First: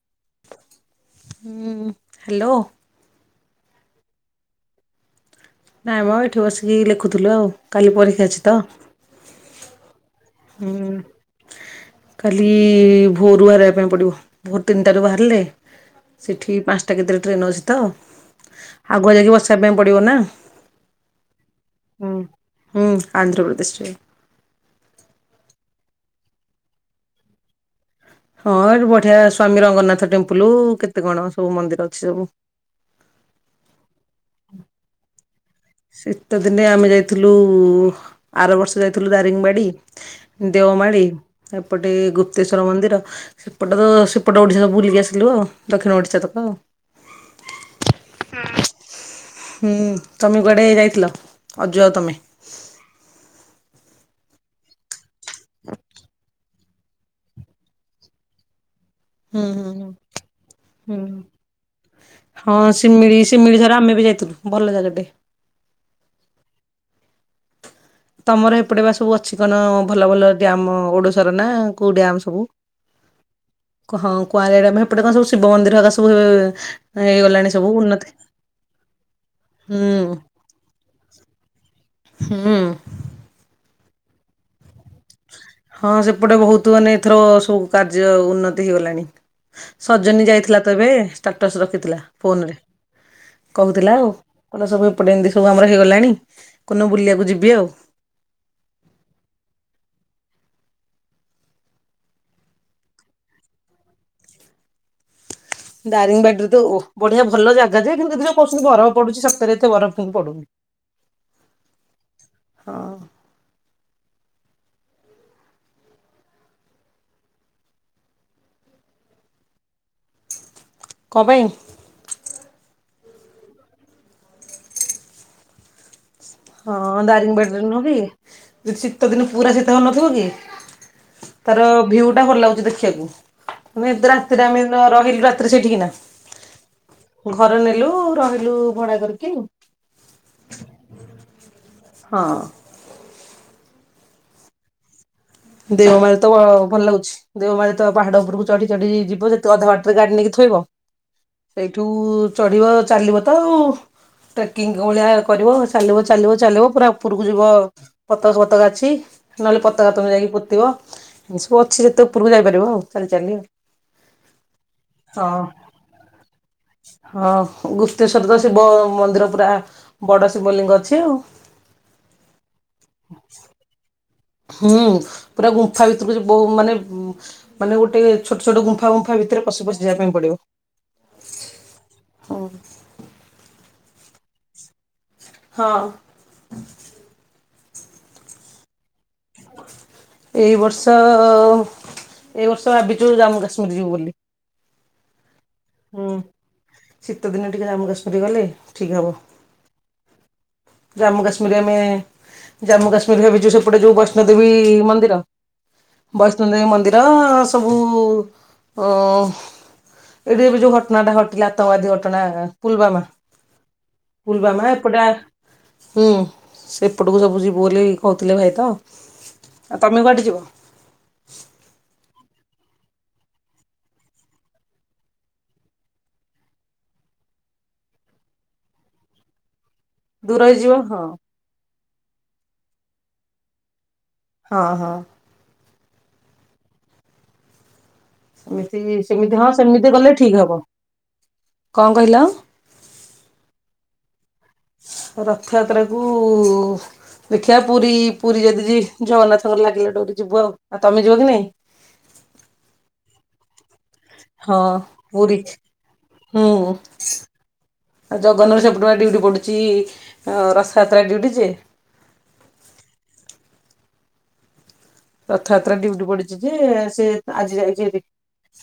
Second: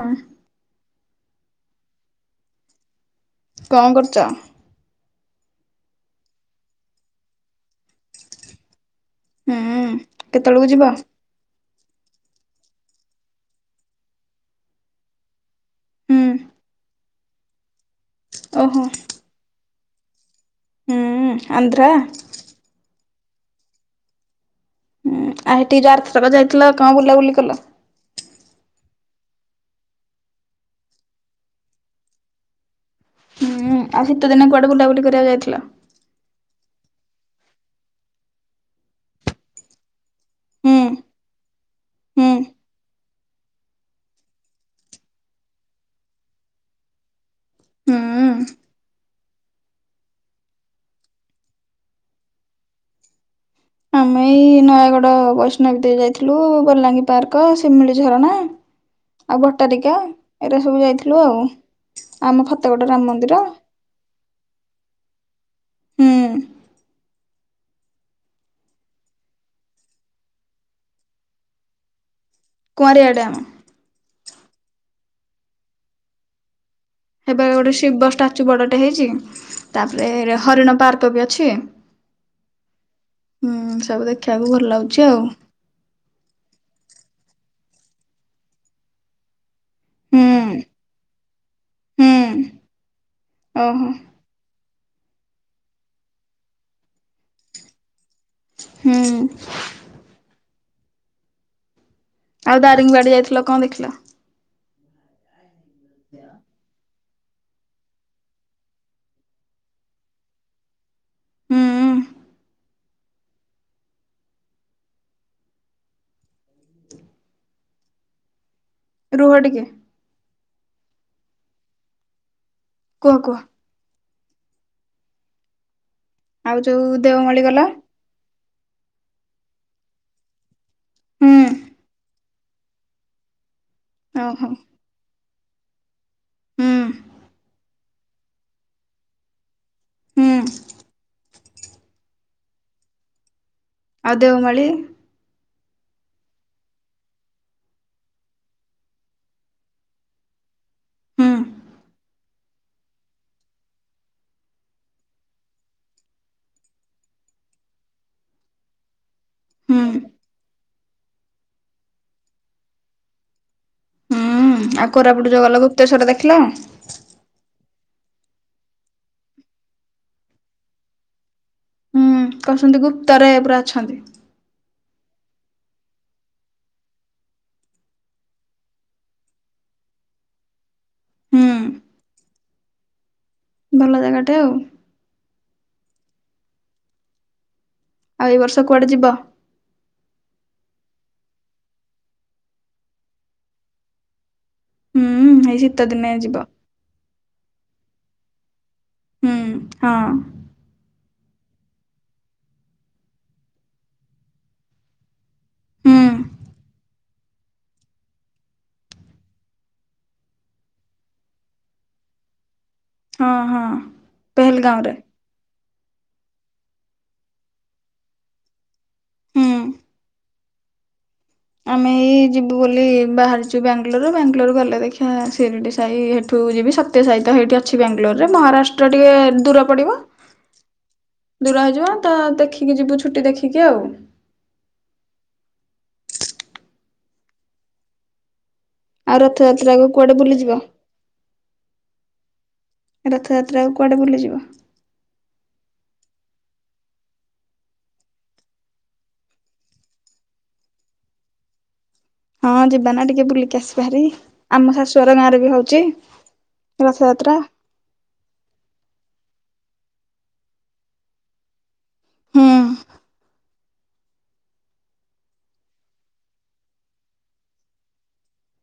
ହୁଁ ହଁ, ହ୍ୟାଲୋ କଣ କରୁଛ? ନାଇଁ ମଁ ଏଇଠି ବସିକି ଲେଖୁଥିଲୁ ଆଉ କାଲି ପରୀକ୍ଷା ଅଛି ତ ହୁଁ କେତେବେଳକୁ ହୁଁ ଯିବା। କାଲି ଭୋରୁ ବାହାରିବା ପାଇଁ ପଡିବ ଭୋରୁ ତିନିଟାରୁ ବାହାରିଲେ। ହୁଁ ସେଠି ପାଞ୍ଚଟା କେତେବେଳେ ଟ୍ରେନ ଅଛି ତ ଓହୋ ଆଗୁଆ ଯାଇକି ବସିବା ପାଇଁ ପଡିବ ନା। ହଁ ଆନ୍ଦ୍ର ହୁଁ ହୁଁ ଆନ୍ଧ୍ରପ୍ରଦେଶରେ ଆ ଟିକେ ଜରଥରକ ଯାଇଥିଲା କଣ ବୁଲାବୁଲି କ ହଁ ଏଠି ବଢିଆ ସ୍ଵାମୀ ରଙ୍ଗନାଥ ଟେମ୍ପଲ କେତେ କଣ ସବୁ ମନ୍ଦିର ଅଛି ସବୁ ହୁଁ ଆଉ ଶୀତ ଦିନେ କୁଆଡେ ବୁଲାବୁଲି କରିବାକୁ ଯାଇଥିଲା। ଶୀତ ଦିନେ ଆମେ ଯାଇଥିଲୁ ଆର ବର୍ଷ ଯାଇଥିଲୁ ଦାରିଙ୍ଗବାଡି। ହୁଁ ଦେଓମାଳି ଏପଟେ ହୁଁ ଗୁପ୍ତେଶ୍ଵର ମନ୍ଦିର ସେପଟ ତ ସେପଟ ଓଡ଼ିଶା ସବୁ ବୁଲିକି ଆସିଲୁ ଆଉ ଦକ୍ଷିଣ ଓଡ଼ିଶା ତକ ଆଉ ହୁଁ। ହୁଁ ତମେ କୁଆଡେ ହେଇ ଯାଇଥିଲ ଆଜୁ ଆଉ ତମେ। ଆମେ ଏଇ ନୟାଗଡ ବୈଷ୍ଣବ ଦେଇ ଯାଇଥିଲୁ। ବଲାଙ୍ଗୀ ପାର୍କ ଶିମିଳି ଝରଣା ହୁଁ ଆଉ ହୁଁ ହୁଁ। ଭଟାରିକା ଏରାା ସବୁ ହୁଁ ଯାଇଥିଲୁ ଆଉ। ଆମ ହଁ ଫତେଗୋଡ ରାମ ଶିମିଳି ମନ୍ଦିର ଶିମିଳି ର ଆମେ ବି ଯାଇଥିଲୁ ଭଲ ଜାଗା ଟେ ହୁଁ। ତମର ଏପଟେ ବା ସବୁ ଅଛି କଣ ଭଲ ଭଲ ଡ୍ୟାମ ଓଡିଶାର ନା କୋଉ ଡ୍ୟାମ ସବୁ କୁମାରଆଡ ଆମ। କୁଆଳିଡା ସେପଟେ କଣ ସବୁ ଶିବ ମନ୍ଦିର ଏକା ସବୁ ଏବେ ହେଇଗଲାଣି ସବୁ ଗୋଟେ ଉନ୍ନତି ଶିବ ଷ୍ଟାଚୁ ବଡଟେ ହେଇଛି। ହୁଁ ତାପରେ ହରିଣ ପାର୍କ ବି ଅଛି। ହଁ। ହୁଁ ସବୁ ଦେଖିବାକୁ ଭଲ ଲାଗୁଛି। ଆଉ ହୁଁ ହଁ ସେପଟେ ବହୁତ ମାନେ ଏଥର ସବୁ କାର୍ଯ୍ୟ ଉନ୍ନତି ହେଇଗଲାଣି। ସଜନୀ ଯାଇଥିଲା ତବେ ଷ୍ଟାଟସ ରଖିଥିଲା ହୁଁ ଫୋନରେ ଓହୋ କହୁଥିଲା ଆଉ କିଲ ସବୁ ଏପଟେ ଏମିତି ସବୁ ଆମର ହେଇଗଲାଣି କୁନ ବୁଲିବାକୁ ଯିବି ଆଉ। ହୁଁ ଆଉ ଦାରିଙ୍ଗବାଡି ଯାଇଥିଲ କଣ ଦେଖିଲ ଦାରିଙ୍ଗ ବେଡ଼୍ର ଦୁ। ବଢିଆ ଭଲ ଜାଗାଏ କିନ୍ତୁ ଏଥି ଯଁ କହୁଛନ୍ତି ବରଫ ପଡୁଛି ସାତରେ ଏତ ବଫାଇହିଁ ପଡନି ହୁଁ ହଁ। ରୁହଡ଼କ। କ ପାଇଁ କୁହ କୁହ ଆଉ ଯୋଉ ହଁ ଦାରିଙ୍ଗ ଦେଓମାଳି ବେଡ ଗଲା ନ କି ଶୀତ ଦିନ ପୁରା ଶୀତ ନଥିବ କି ହୁଁ ତାର ଭିଉ ଟା ଭଲ ଲାଗୁଛି ଦେଖିବାକୁ ମାନେ ଏ ରାତିରେ ଓହୋ ଆମେ ରହିଲୁ। ସେଠିକ ନା ହୁଁ ଘର ନେଲୁ ରହିଲୁ ଭଡା କରିକୁ ହଁ। ହଁ। ଆଉ ଦେଓ ମଳିି। ଦେଓମାଳି ତ ଭଲ ଲାଗୁଛି ଦେଓମାଳୀ ତ ପାହାଡ ଉପରକୁ ଚଢି ଚଢି ଯିବ ସେତେ ଅଧାଘାଟରେ ଗାଡି ନେଇକି େଇବ ହୁଁ ସେଇଠୁ ଚଢିବ ଚାଲିବ ତ ଆଉ ଟ୍ରେକିଂ ଭଳିଆ କରିବ ଚାଲିବ ଚାଲିବ ଚାଲିବ ପୁରା ଉପରକୁ ଯିବ ପତକା ଫତକା ଅଛି। ନହେଲେ ହୁଁ ପତାକା ତମକୁ ଯାଇକି। ଏ ସବୁ ଅଛି ସେତେ ଉପରକୁ ଯାଇପାରିବ ଆଉ ଚାଲି ଚାଲି ହୁଁ କୋରାପୁଟ ଯୋଉ ଆଉ। ଗଲ ଗୁପ୍ତେଶ୍ୱର ଦେଖିଲ ହଁ ହଁୁ ସତେଶ୍ୱଵର ତ ଶିବ ମନ୍ଦିର ପୁରା ବଡ଼ ଶିବଲିଙ୍ଗ ଅଛି ଆଉ ହଁ କହୁଛନ୍ତି ଗୁପ୍ତରେ ଏ ପା ଅଛନ୍ତି ହୁଁ ପୁରା ଗୁମ୍ଫା ଭିତରକୁ ବହୁ ମାନେ ମାନେ ଗୋଟେ ଛୋଟ ଛୋଟ ଗୁମ୍ଫା ଗୁମ୍ଫା ଭିତରେ ପଶୁ ପଶି ଯିବା ପାଇଁ ପଡିବ ହୁଁ ହଁ ଭଲ ଜାଗାଟେ ଆଉ ହଁ ଆଉ ଏଇ ବର୍ଷ କୁଆଡେ ଯିବ ଏ ବର୍ଷ ଏଇ ବର୍ଷ ଭାବିଛୁ ଜାମ୍ମୁ କାଶ୍ମୀର ଯିବୁ ବୋଲି ହୁଁ ଏଇ ଶୀତ ଦିନେ ଯିବା ଶୀତଦିନ ଟିକେ ଜମ୍ମୁ କାଶ୍ମୀର ଗଲେ ଠିକ୍ ହବ ହୁଁ ହଁ ଜାମ୍ମୁ କାଶ୍ମୀରରେ ଆମେ ଜାମ୍ମୁ କାଶ୍ମୀର ଭିଛୁ ସେପଟେ ଯୋଉ ବୈଷ୍ଣୋଦେବୀ ମନ୍ଦିର ହୁଁ ବୈଷ୍ଣଦେବୀ ମନ୍ଦିର ସବୁ ଅ ଏଇଠି ଏବେ ଯୋଉ ଘଟଣା ଟା ଘଟିଲା। ଆତଙ୍କବାଦୀ ଘଟଣା ପୁଲବାାମା ହଁ ହଁ ପୁଲବାାମା ପେହେଲଗାଁରେ ଏପଟା ହୁଁ ସେ ପଟକୁ ସବୁ ଯିବୁ ବୋଲି କହୁଥିଲେ ଭାଇ ତ। ହୁଁ। ଆ ତମେ କୁଆଠେ ଯିବ? ଆମେ ଏଇ ଯିବୁ ବୋଲି ବାହାରିଛୁ ବାଙ୍ଗାଲୋର। ବାଙ୍ଗାଲୋର ଗଲେ ଦେଖିଆ ସିରିଡ଼ି ସାହି ହେଠୁ ମୁଁ ଯିବି ସତ୍ୟ ସହିତ ହେଇଠି ଅଛି ବାଙ୍ଗାଲୋରରେ ମହାରାଷ୍ଟ୍ର ଟିକେ ଦୁର ପଡିବ, ଦୂର ହେଇଯିବ ହଁ ଦୂର ହେଇଯିବ ତ ଦେଖିକି ଯିବୁ ଛୁଟି ଦେଖିକି ଆଉ। ହଁ ହଁ। ଏମିତି ଆଉ ସେମିତି ହଁ ରଥଯାତ୍ରାକୁ ସେମିତି ଗଲେ କୁଆଡେ ଠିକ ବୁଲିଯିବ ହବ। କଣ କହିଲ ଆଉ? ରଥଯାତ୍ରା ଆଉ କୁଆଡେ ବୁିଲ ଯିବ? ଓୁ ଦେଖିଆ ପୁରୀ ପୁରୀ ଯଦି ଜିବି ଜଗନ୍ନାଥଙ୍କର ଲାଗିଲା ଡରି ଯିବୁ ଆଉ। ଆଉ ତମେ ଯିବ କି ନାଇଁ? ହଁ ଯିବା ନା ଟିକେ ବୁଲିକି ଆସି ହାରି ହଁ ଆମ ଶାଶୁହର ପୁରୀ। ଗାଁରେ ବି ହଉଛି। ରଥଯାତ୍ରା। ଆ ଜଗନ୍ନର ସେପଟ ପା ଡ୍ୟୁଟି ପଡୁଛି ରଥଯାତ୍ରା ଡ୍ୟୁଟି ଯେ ହୁଁ। ରଥଯାତ୍ରା ଡିଉଟି ପଡିଛି ଯେ ସେ ଆଜି ଯାଇଛି ହେଠି।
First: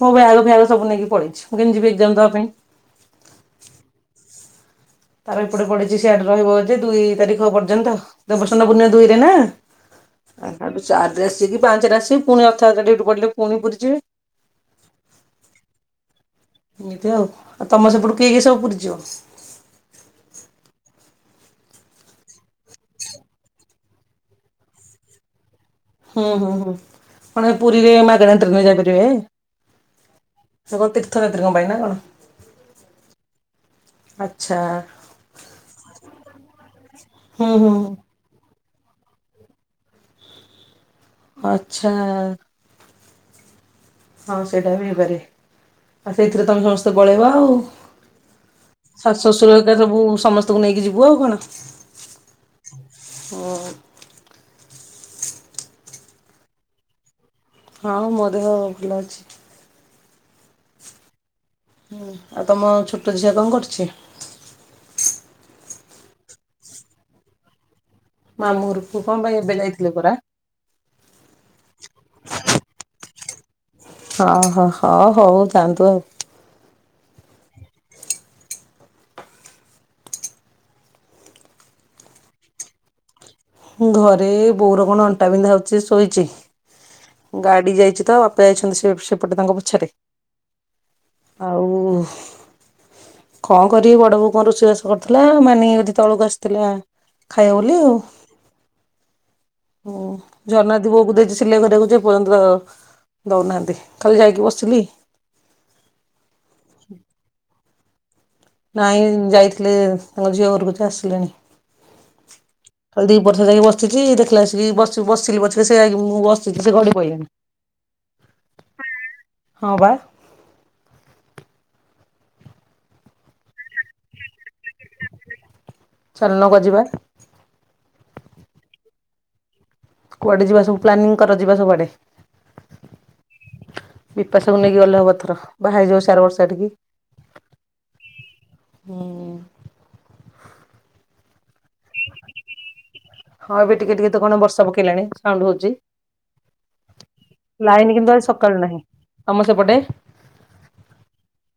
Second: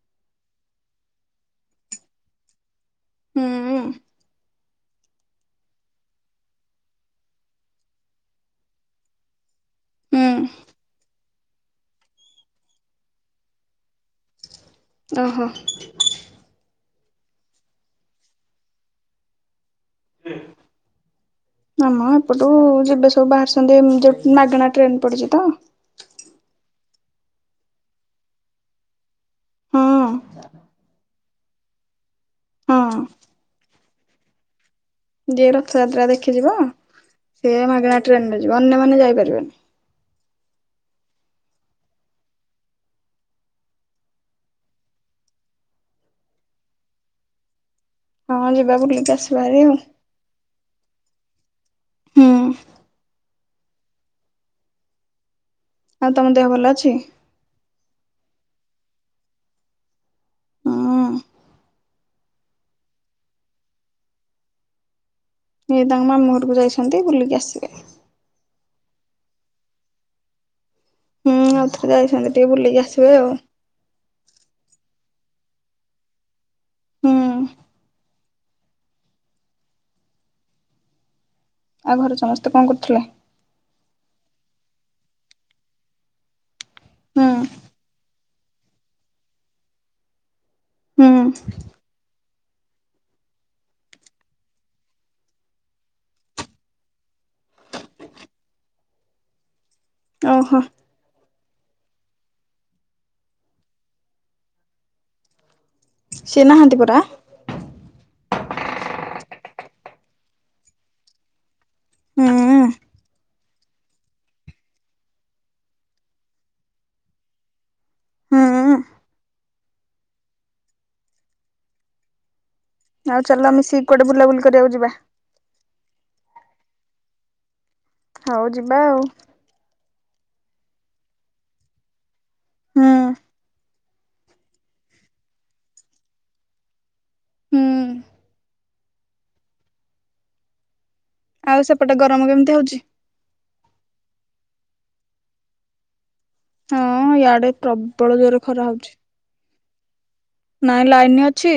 ମୁୋ ବ୍ୟାଗ ଫ୍ୟାଗ ସବୁ ନେଇକି ପଳେଇଛି। ମୁଁ କେମି ଯିବି ଏକ୍ଜାମ ଦବା ପାଇଁ? ହୁଁଉଁ। ତାର ଏପଟେ ପଡିଛି ସିଆଡେ ରହିବ ଯେ ଦୁଇ ତାରିଖ ପର୍ଯ୍ୟନ୍ତ। ଦେବସନ ପୂର୍ଣ ଦୁଇରେ ନା? ହୁଁ [unintelligible] ବେସିକି ପାଞ୍ଚରେ ଆସିବି ପୁଣି [unintelligible] ଡୁଟି ପୁଣି ପୁରୀ ଯିବି। ଓହୋ। ଏମିତି ଆଉ ଆଉ ତମ ସେପଟୁ କି କି ସବୁ ପୁରି ଯିବ? ମାମ ଏପଟୁ ଯିବେ ସବୁ ବାହାରିଛନ୍ତି ଯୋଉ ମାଗଣା ଟ୍ରେନ ପଡିଛି ତ। ହୁଁ ହୁଁ ହୁଁ ମଣେ ପୁରୀରେ ମାଗଣା ଟ୍ରେନ ଯାଇପାରିବେ ହେ? ହଁ ସେ କଣ ତୀର୍ଥ ଯାତ୍ରୀଙ୍କ ପାଇଁ ନା କଣ? ହଁ। ଆଛା। ଯିଏ ରଥଯାତ୍ରା ଦେଖିଯିବ। ହୁଁ ସିଏ ହୁଁ ମାଗଣା ଟ୍ରେନରେ ଯିବ। ଅନ୍ୟମାନେ ଯାଇପାରିବେନି। ଆଚ୍ଛା। ହଁ ସେଇଟା ବି ହେଇପାରେ ଆଉ ସେଇଥିରେ ତମେ ସମସ୍ତେ ପଳେଇବ ଆଉ। ହଁ ଯିବା ବୁଲିକି ଶାଶୁ ଆସିବା ଶଶୁର ଭାରି ଆଉ ହେକା ସବୁ ସମସ୍ତଙ୍କୁ ନେଇକି ଯିବୁ ଆଉ କଣ? ହୁଁ। ହୋଉ। ଆଉ ତମ ଦେହ ଭଲ ଅଛି? ହଁ ମୋ ଦେହ ଭଲ ଅଛି। ହୁଁ। ହୁଁ, ଆଉ ତମ ଛୋଟୋ ଝିଅ କଁ କରୁଛି? ସିଏ ତାଙ୍କ ମାମୁଁ ଘରକୁ ଯାଇଛନ୍ତି ବୁଲିକି ଆସିବେ। ମାମୁଁ ଘରକୁ କଁ ପାଇଁ ଏବେ ଯାଇଥିଲେ ପରା? ହୁଁ ଆଉ ଥରେ ଯାଇଛନ୍ତି ଟିକେ ବୁଲିକି ଆସିବେ ଆଉ। ହଁ ହଁ ହ ହଉ ଯାଆନ୍ତୁ ଆଉ। ହୁଁ। ଆଉ ଘରେ ସମସ୍ତେ କଣ କରୁଥିଲେ? ଘରେ ବୋଉର କଣ ଅଣ୍ଟା ବିିନ୍ଧା ହୋଉଚି ଯେ ଶୋଇଚି। ହୁଁ ଗାଡି ଯାଇଚି ତ ବା ପା ଯାଇଛନ୍ତି ସେ ସେପଟେ ତାଙ୍କ ପୋଛରେ ହୁଁ ଆଉ [inaudible] କଣ କରିବି ବଡ ବୋଉ କଁ ରୋଷେଇ ବାସ କରୁଥିଲା। ମାନି ଦି ତଳକୁ ଆସିଥିଲା। ଖାଇବ ବୋଲି ଆଉ [inaudible] ଓ ଓହୋ ଜର୍ନାଦୀ ବୋଉ କୁ ଦେଇଚି ସିଲେଇ କରିବାକୁ। ଯେ ଏପର୍ଯ୍ୟନ୍ତ ଦୋଉନାହାନ୍ତି ଖାଲି ଯାଇକି ବସିଲି। ସିଏ ନାହାନ୍ତି ପରା। ନାଇଁ ଯାଇଥିଲେ ତାଙ୍କ ଝିଅ ଘରକୁ ଯେ ଆସିଲେଣି। ହୁଁ। କାଲି ଦିପହର ସାରା ଯାଇକି ବସିଚି ଦେଖିଲା ଆସିକି ବସି ବସିଲି ପଛେ ସେ ମୁଁ ବସିଛିି ସେ ଗଡି ପଇଲେଣି। ହୁଁ ହଁ ବା। ଆଉ ଚାଲ ମିଶିକି କୁଆଡେ ବୁଲାବୁଲି କରିବାକୁ ଯିବା। ଚାଲୁନ କୁଆ ଯିବା। ହଉ ଯିବା ଆଉ। କୁଆଡେ ଯିବା ସବୁ ପ୍ଲାନୀଙ୍ଗ କର ଯିବା ସବୁଆଡେ। ହୁଁ। ବିପାସାକୁୁ ନେଇକି ଗଲେ ହବ ଏଥର ବାହା ହେଇଯିବ ସେ ଆର ବର୍ଷା ଆଠିକି। ହୁଁ ହୁଁ ଆଉ ସେପଟେ ଗରମ କେମିତି ହଉଛି? ହଁ ଏବେ ଟିକେ ଟିକେ ତ କଣ ବର୍ଷା ପକେଇଲାଣି ସାଉଣ୍ଡ ହଉଚି। ହଁ ୟାଡେ ପ୍ରବଳ ଆଜି ଜୋର ସକାଳୁ ଖରା ନାହିଁ। ହଉଚି। ଆମ ସେପଟେ ନାଇଁ ଲାଇନ ଅଛି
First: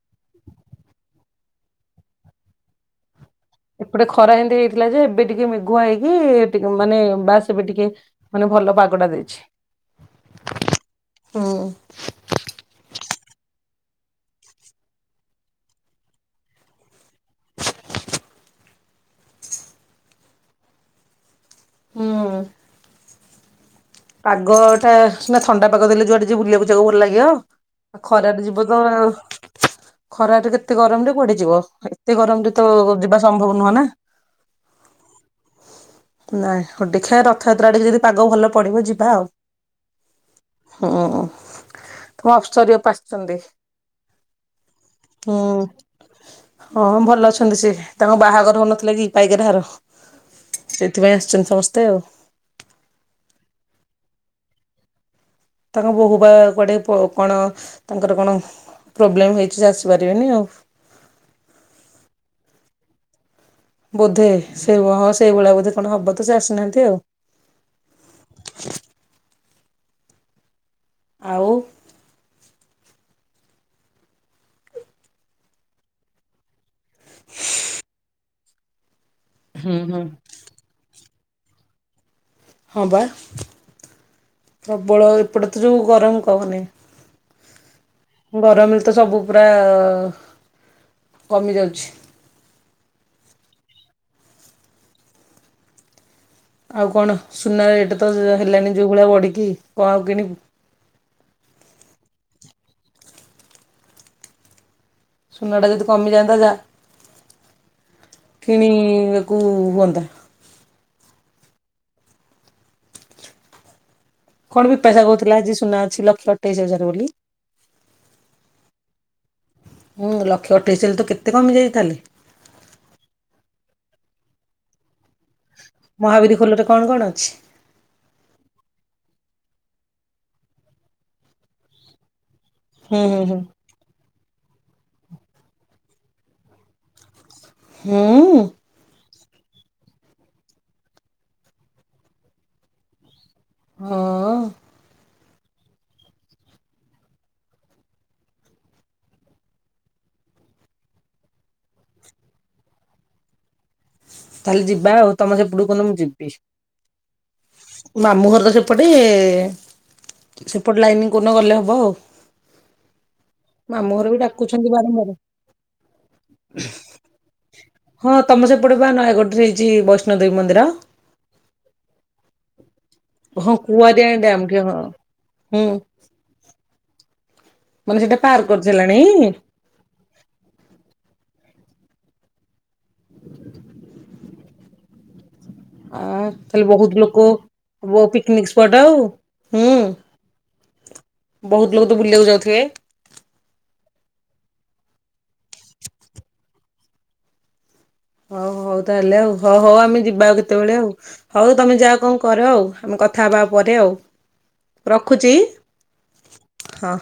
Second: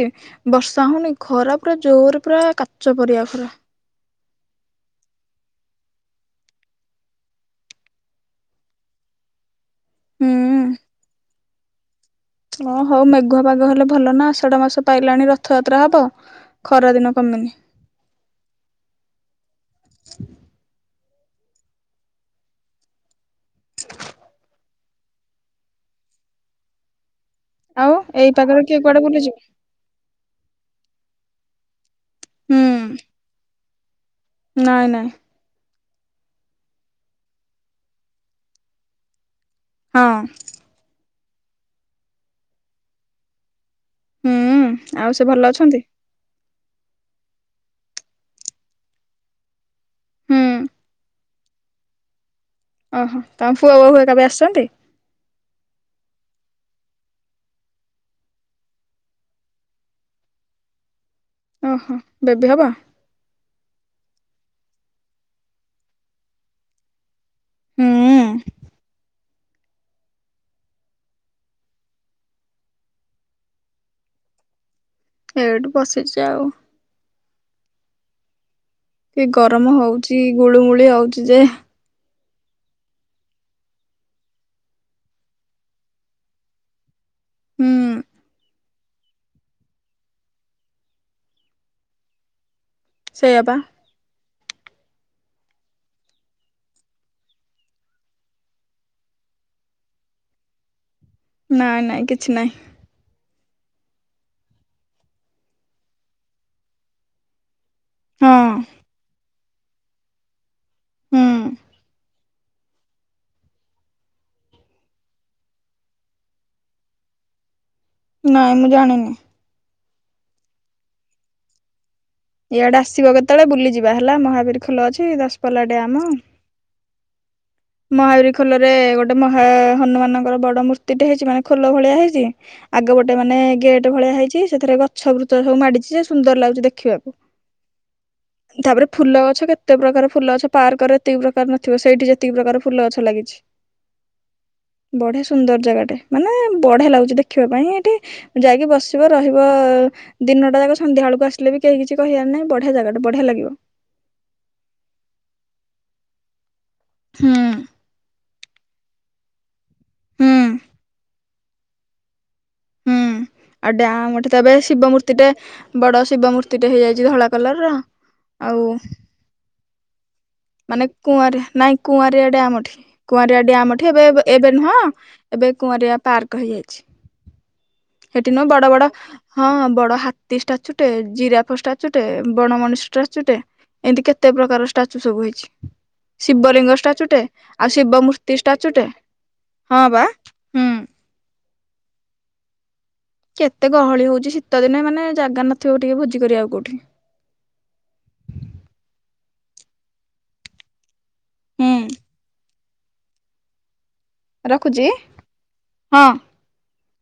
ବର୍ଷା ହୋଉନି ଖରା ପ ପୁରା ଜୋର ପୁରା କାଚ ପରିକା ଖରା। ଏପଟେ ଖରା ଏନ୍ତି ହେଇଥିଲା ଯେ ଏବେ ଟିକେ ମେଘୁଆ ହେଇକିି ଟିକେ ମାନେ ବାସ ଏବେ ଟିକେ ମାନେ ଭଲ ପାଗଟା ଦେଇଛି। ହୁଁ। ହୋଉ। ଓଁ ହୋଉ ମେଘୁଆ ପଗ ହେଲେ ଭଲ ନା ଆଷାଢ ମାସ ପାଇଲାଣି ରଥଯାତ୍ରା ହବ ଖରା ଦିନ କ [unintelligible] ହୁଁ। ପାଗଟା ସିନା ଥଣ୍ଡା ପାଗ ଦେଲେ ଯୁଆଡ଼େ ଯିଏ ବୁଲିବାକୁ ଯିବାକୁ ଭଲ ଲାଗିବ। ଆଉ ଏଇ ଖରାରେ ପାଗରେ ଯିବ କିଏ ତମେ କୁଆଡେ ଆଉ ବୁଲିଯିବ ଖରାରେ କେତେ ଗରମରେ କୁଆଡ଼େ ଯିବ। ଏତେ ଗରମରେ ହୁଁ ତ ଯିବା ସମ୍ଭବ ନୁହଁ ନା। ନାଇଁ ନାଇଁ। ନାଇଁ ହୋଉ ଦେଖିଆ ରଥଯାତ୍ରା ଟିକେ ଯଦି ପାଗ ଭଲ ପଡିବ ଯିବା ଆଉ। ହଁ ହୁଁ ତମ ଅପସର ପାସିଛନ୍ତି ହୁଁ ଆଉ ସେ ହୁଁ ଭଲ ଅଛନ୍ତି ହଁ ଭଲ ଅ ସେ ତାଙ୍କ ବାହାଘର ହଉନଥିଲା କି ପାଇକ ହାର ହୁଁ ସେଥିପାଇଁ ଅଛନ୍ତି ସମସ୍ତେ ଆଉ ଓହୋ ତାମ ପୁଅ ବହୁୂ କୋବେ ଆସିଛନ୍ତି ହ ବୋହୁ ବା କୁଆଡେ କଣ ତାଙ୍କର କଣ ପ୍ରୋବ୍ଲେମ ହେଇଛି ଆସିପାରିବେନି ଆଉ ଓହୋ ବବ ହବା ବୋଧେ ସେଇ ହଁ ସେଇଭଳିଆ ବୋଧେ କଣ ହବ ତୁ ସେ ଆସିନାହାନ୍ତି ଆଉ ହୁଁ [inaudible] ଆଉ ଏଇଠୁ ବସିଛି ଆଉ କି ଗରମ ହଉଚ ଗୁଳୁମୁଳି ହଉଚ ଯେ ହଁ ବା ପ୍ରବଳ ଏପଟେ ତ ଯେଉଁ ଗରମ କହନି ହୁଁ ଗରମରେ ତ ସବୁ ପୁରା କମି ଯାଉଛି ସେଇ ବାବା ଆଉ କଣ ସୁନା ରେଟ୍ ତ ହେଲାନି ଯେଉଁ ଭଳିଆ ବଢ଼ିକି କଣ ଆଉ କିଣିବ ନଁ ନାଁ କିଛି ନାହିଁ ସୁନା ଟା ଯଦି କମିଯାଆନ୍ତା ଯା ହଁ କିଣି କୁ ହତା ହୁଁ କଣ ବି ପଇସା କହୁଥିଲା ଆଜି ସୁନା ଅଛି ଲକ୍ଷ ଅଠେଇଶ ହଜାର ବୋଲି ନାଇଁ ମୁଁ ଜାଣିନି ଉୁଁ ଲକ୍ଷେ ଅଠେଇଶ ହେଲେ ତ କେତେ କମି ଯାଇ ତାଲେ ଇଆଡେ ଆସିବ କେତେବେଳେ ବୁଲି ଯିବା ହେଲା ମହାବୀର ଖୋଲ ଅଛି ଦଶପଲା ଡ ମହାବୀର ଖୋଲରେ କଣ କଣ ଅଛି? ମର ଖୋଲରେ ଗୋଟେ ଗୋଟେ ମହା ହନୁମାନଙ୍କର ବଡ ମୂର୍ତ୍ତିଟେ ହେଇଛି ମାନେ ଖୋଲ ଭଳିଆ ହେଇଛି ଆଗ ହୁଁ ଗୋଟେ ହୁଁ ହୁଁ ମାନେ ଗେଟ୍ ଭଳିଆ ହେଇଛି ସେଥିରେ ଗଛ ବୃଛ ସବୁ ମାଡିଛି ସେ ସୁନ୍ଦର ଲାଗୁଛି ଦେଖିବାକୁ ହୁଁ ତାପରେ ଫୁଲଲା ଛ କେତେ ପ୍ରକାର ଫୁଲ ଗଛ ପାର୍କରେ ଏତକି ପ୍ରକାର ନଥିବ ସେଇଠି ଯେତିକି ପ୍ରକାର ଫୁଲ ଗଛ ଲାଗିଛି ହଁ ବଢିଆ ସୁନ୍ଦର ଜାଗାଟେ ମାନେ ବଢିଆ ଲାଗୁଛି ଦେଖିବା ପାଇଁ ଏଠି ଯାଇକି ବସିବ ରହିବ ଦିନଟା ଯା ସନ୍ଧ୍ୟାବେଳକୁ ଆସିଲେ ବି କେହି କିଛି କହିବାର ନାହିଁ ବଢିଆ ଜାଗା ବଢିଆ ଲାଗିବ ତାହେଲେ ଯିବା ଆଉ ତମର ସେପଟ କନ ମୁଁ ଯିବି ହୁଁ ମାମୁଁ ଘର ତ ସେପଟେ ହୁଁ ସେପଟେ ଲାଇନିଂ କନ ଗଲେ ହବ ଆଉ ହୁଁ ଆଉ ମାମୁଁ ଘର ବି ଡାଁଠି ତ ଏବେ ଡାକୁଛନ୍ତି ଶିବ ବାରମ୍ବାର। ମୂର୍ତ୍ତି ଟେ ବଡ ଶିବ ମୂର୍ତ୍ତି ଟେ ହେଇଯାଇଛି ଧଳା କଲର ର ହଁ ତମ ଆଉ ସେପଟେ ବା ନୟାଗଡ଼ରେ ହେଇଛି ବୈଷ୍ଣୋଦେବୀ ମନ୍ଦିର। ମାନେ କୁଆର ନାଇଁ କୁଆର କ ଡ ଉଠି କୁଆରଆ ହଁ ଡ୍ୟାମ୍ ଉଠି ଏବେ କୁଆରିଆଣି ଡ୍ୟାମ ଏବେ କି ନୁହଁ ହଁ ଏବେ ହୁଁ କୁଆରଆ ପାର୍କ ହେଇଯାଇଛି ମାନେ ସେଟା ସେଠି ପାର ନୁହ କରି ବଡ ବଡ ସାରିଲାଣି? ହଁ ବଡ ହାତୀ ଷ୍ଟାଚୁଟେ ଜିରା ଷ୍ଟାଚୁ ଟେ ବଣମଣିଷ ଷ୍ଟାଚୁ ଟେ ଏମିତି କେତେ ପ୍ରକାର ଷ୍ଟାଚୁ ସବୁ ହେଇଛି ଆ ତାହେଲେ ଶିବଲିଙ୍ଗ ବହୁତ ଷ୍ଟାଚୁ ଲୋକ ଟେ ଆଉ ବୋ ଶିବ ମୂର୍ତ୍ତି ପିକନିକ ଷ୍ଟାଚୁ ସ୍ପଟ ଟେ ଆଉ ହୁଁ ହଁ ବା ହୁଁ ବହୁତ ଲୋକ ତ ବୁଲିବାକୁ ଯାଉଥିବେ କେତେ ଗହଳି ହଉଛି ଶୀତ ଦିନେ ମାନେ ଜାଗା ନଥିବ ଟିକେ ଭୋଜି କରିବାଉ କୋଉଠି ହଉ ହଉ ତାହେଲେ ଆଉ ହଉ ହଉ ଆମେ ଯିବା ଆଉ କେତେବେଳେ ଆଉ ହଉ ହୁଁ ତମେ ଯାହା କଣ କର ଆଉ ଆମେ କଥା ହେବା ପରେ ଆଉ ରଖୁଛି ହଁ। ହଁ